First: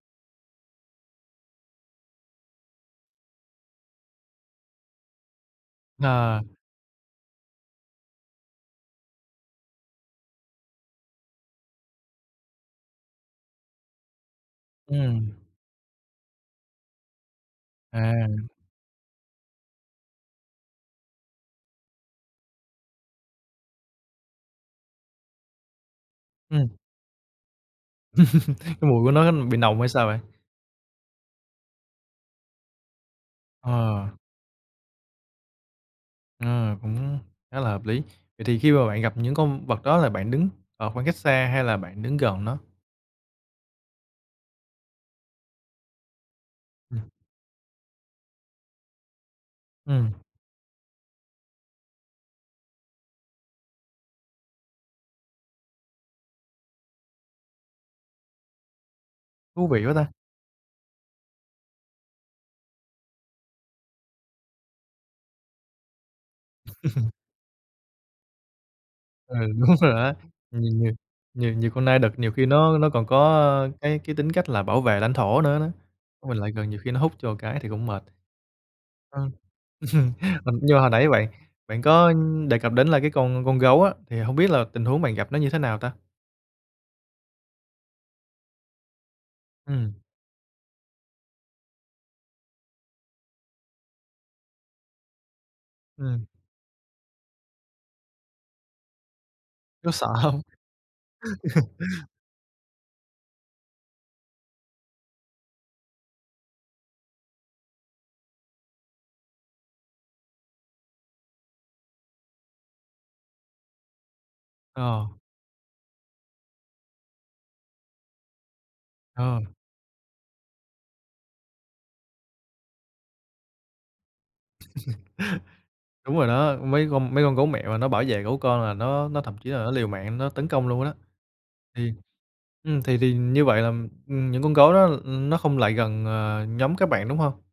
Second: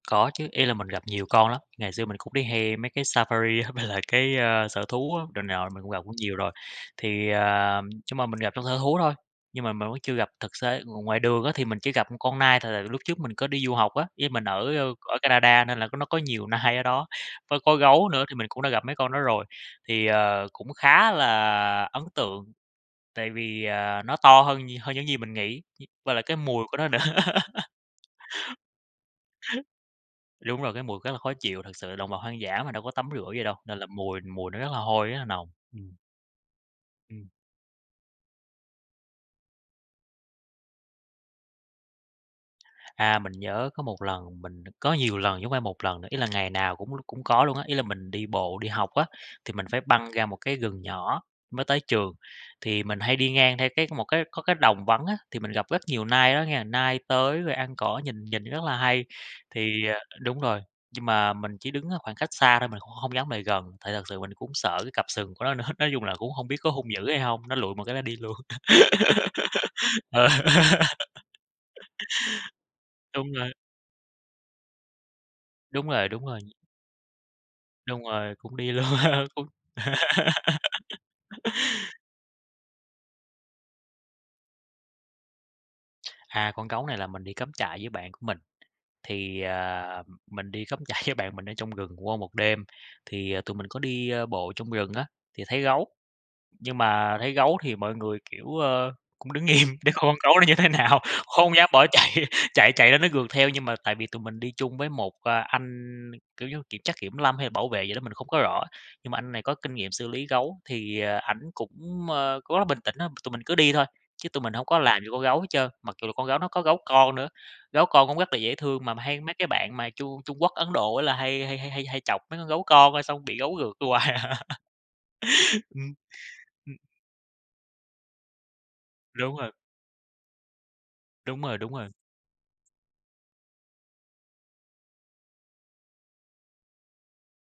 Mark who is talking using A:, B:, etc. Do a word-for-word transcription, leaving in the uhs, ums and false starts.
A: Có chứ, ý là mình gặp nhiều con lắm. Ngày xưa mình cũng đi hay mấy cái safari á, với lại cái, ơ, sở thú á rồi này nọ, mình cũng gặp cũng nhiều
B: Ờ.
A: rồi. Thì, ờ nhưng mà mình gặp trong sở thú thôi, nhưng mà mình vẫn chưa gặp thực xế, ng ngoài đường á thì mình chỉ gặp một con nai thôi. Là lúc trước mình có đi du học á, với mình ở, ơ, ở
B: Ừm.
A: Canada nên là có nó có nhiều nai ở đó, có có gấu nữa thì mình
B: À.
A: cũng đã gặp mấy con đó rồi. Thì, ờ, cũng khá là ấn tượng, tại vì, ờ, nó to hơn nh hơn những gì mình nghĩ, dí và lại cái mùi
B: Ừm.
A: của nó nữa.
B: Cái mùi của nó bị nồng hay sao bạn?
A: Đúng rồi. Cái mùi khá là khó chịu, thực sự đồng vật hoang dã mà đâu có tắm rửa gì đâu, nên là
B: Ờ.
A: mùi mùi nó rất là hôi, rất là nồng. Ừm.
B: Ờ, cũng
A: Ừm.
B: khá là hợp lý. Vậy thì khi mà bạn gặp những con vật đó là bạn đứng ở khoảng cách xa hay là bạn đứng gần nó?
A: À, mình nhớ có một lần mình có nhiều lần chứ hông phải một lần nữa. Ý là ngày nào cũng
B: Ừm.
A: cũng có luôn á, ý là mình đi bộ đi học á, thì mình phải băng
B: Ừm.
A: ra một cái rừng nhỏ mới tới trường. Thì mình hay đi ngang theo cái một cái có cái đồng vắng á, thì mình gặp rất nhiều nai ở đó nghe, nai tới rồi ăn cỏ nhìn nhìn rất là hay.
B: Thú vị
A: Thì,
B: quá
A: ờ
B: ta.
A: đúng rồi, nhưng mà mình chỉ đứng ở khoảng cách xa thôi, mình cũng hông dám lại gần, tại thật sự mình cũng sợ cái cặp sừng của nó nữa, nói chung là cũng hông biết có hung dữ hay hông. Nó lụi một cái nó đi luôn.
B: Ừ, đúng rồi đó!
A: Ờ.
B: Nhiều nhiều nhiều nhiều con nai đực nhiều khi nó nó còn
A: Đúng rồi.
B: có cái cái tính cách là bảo vệ lãnh thổ nữa đó,
A: Đúng rồi, đúng
B: mình
A: rồi.
B: lại gần nhiều khi nó húc cho một cái thì cũng mệt.
A: Đúng rồi. Cũng đi luôn,
B: Ừm.
A: cũng
B: Mình nhưng mà hồi nãy bạn bạn có đề cập đến là cái con con gấu á, thì hông biết là tình huống bạn gặp nó như thế nào ta?
A: À, con gấu này là mình đi cắm trại với bạn của mình, thì,
B: Ừm.
A: ờ, mình đi cắm trại với bạn mình ở trong rừng qua một đêm, thì, ờ, tụi mình có đi, ơ, bộ trong rừng á, thì thấy gấu.
B: Ừm.
A: Nhưng mà thấy gấu thì mọi người kiểu, ơ, cũng đứng im,
B: Có
A: để coi
B: sợ
A: con gấu
B: hông?
A: nó như thế nào. Không dám bỏ chạy, chạy chạy là nó rượt theo. Nhưng mà tại vì tụi mình đi chung với một, a, anh kiểu như kiểm chắc kiểm lâm, hay bảo vệ gì đó mình không có rõ, nhưng mà anh này có kinh nghiệm xử lý gấu, thì, ờ, ảnh cũng, ơ, cũng rất là bình tĩnh á, tụi mình cứ đi thôi, chứ tụi mình hổng có làm
B: Ờ.
A: gì con gấu hết trơn. Mặc dù là con gấu nó có gấu con nữa, gấu con cũng rất là dễ thương, mà hay mấy
B: Ờ.
A: cái bạn mà Trung Trung Quốc, Ấn Độ á là hay hay hay hay hay chọc mấy con gấu con, ơ, xong bị gấu rượt hoài à. Ừm,
B: Đúng rồi đó.
A: ừm.
B: Mấy con mấy con gấu mẹ mà nó bảo vệ gấu con là nó nó thậm
A: Đúng
B: chí
A: rồi.
B: là nó liều mạng nó tấn công luôn có đó.
A: Đúng rồi, đúng
B: Thì,
A: rồi.
B: ừm, thì thì như vậy là, ừm, những con gấu đó, ừm, nó không lại gần, ờ, nhóm các bạn, đúng hông?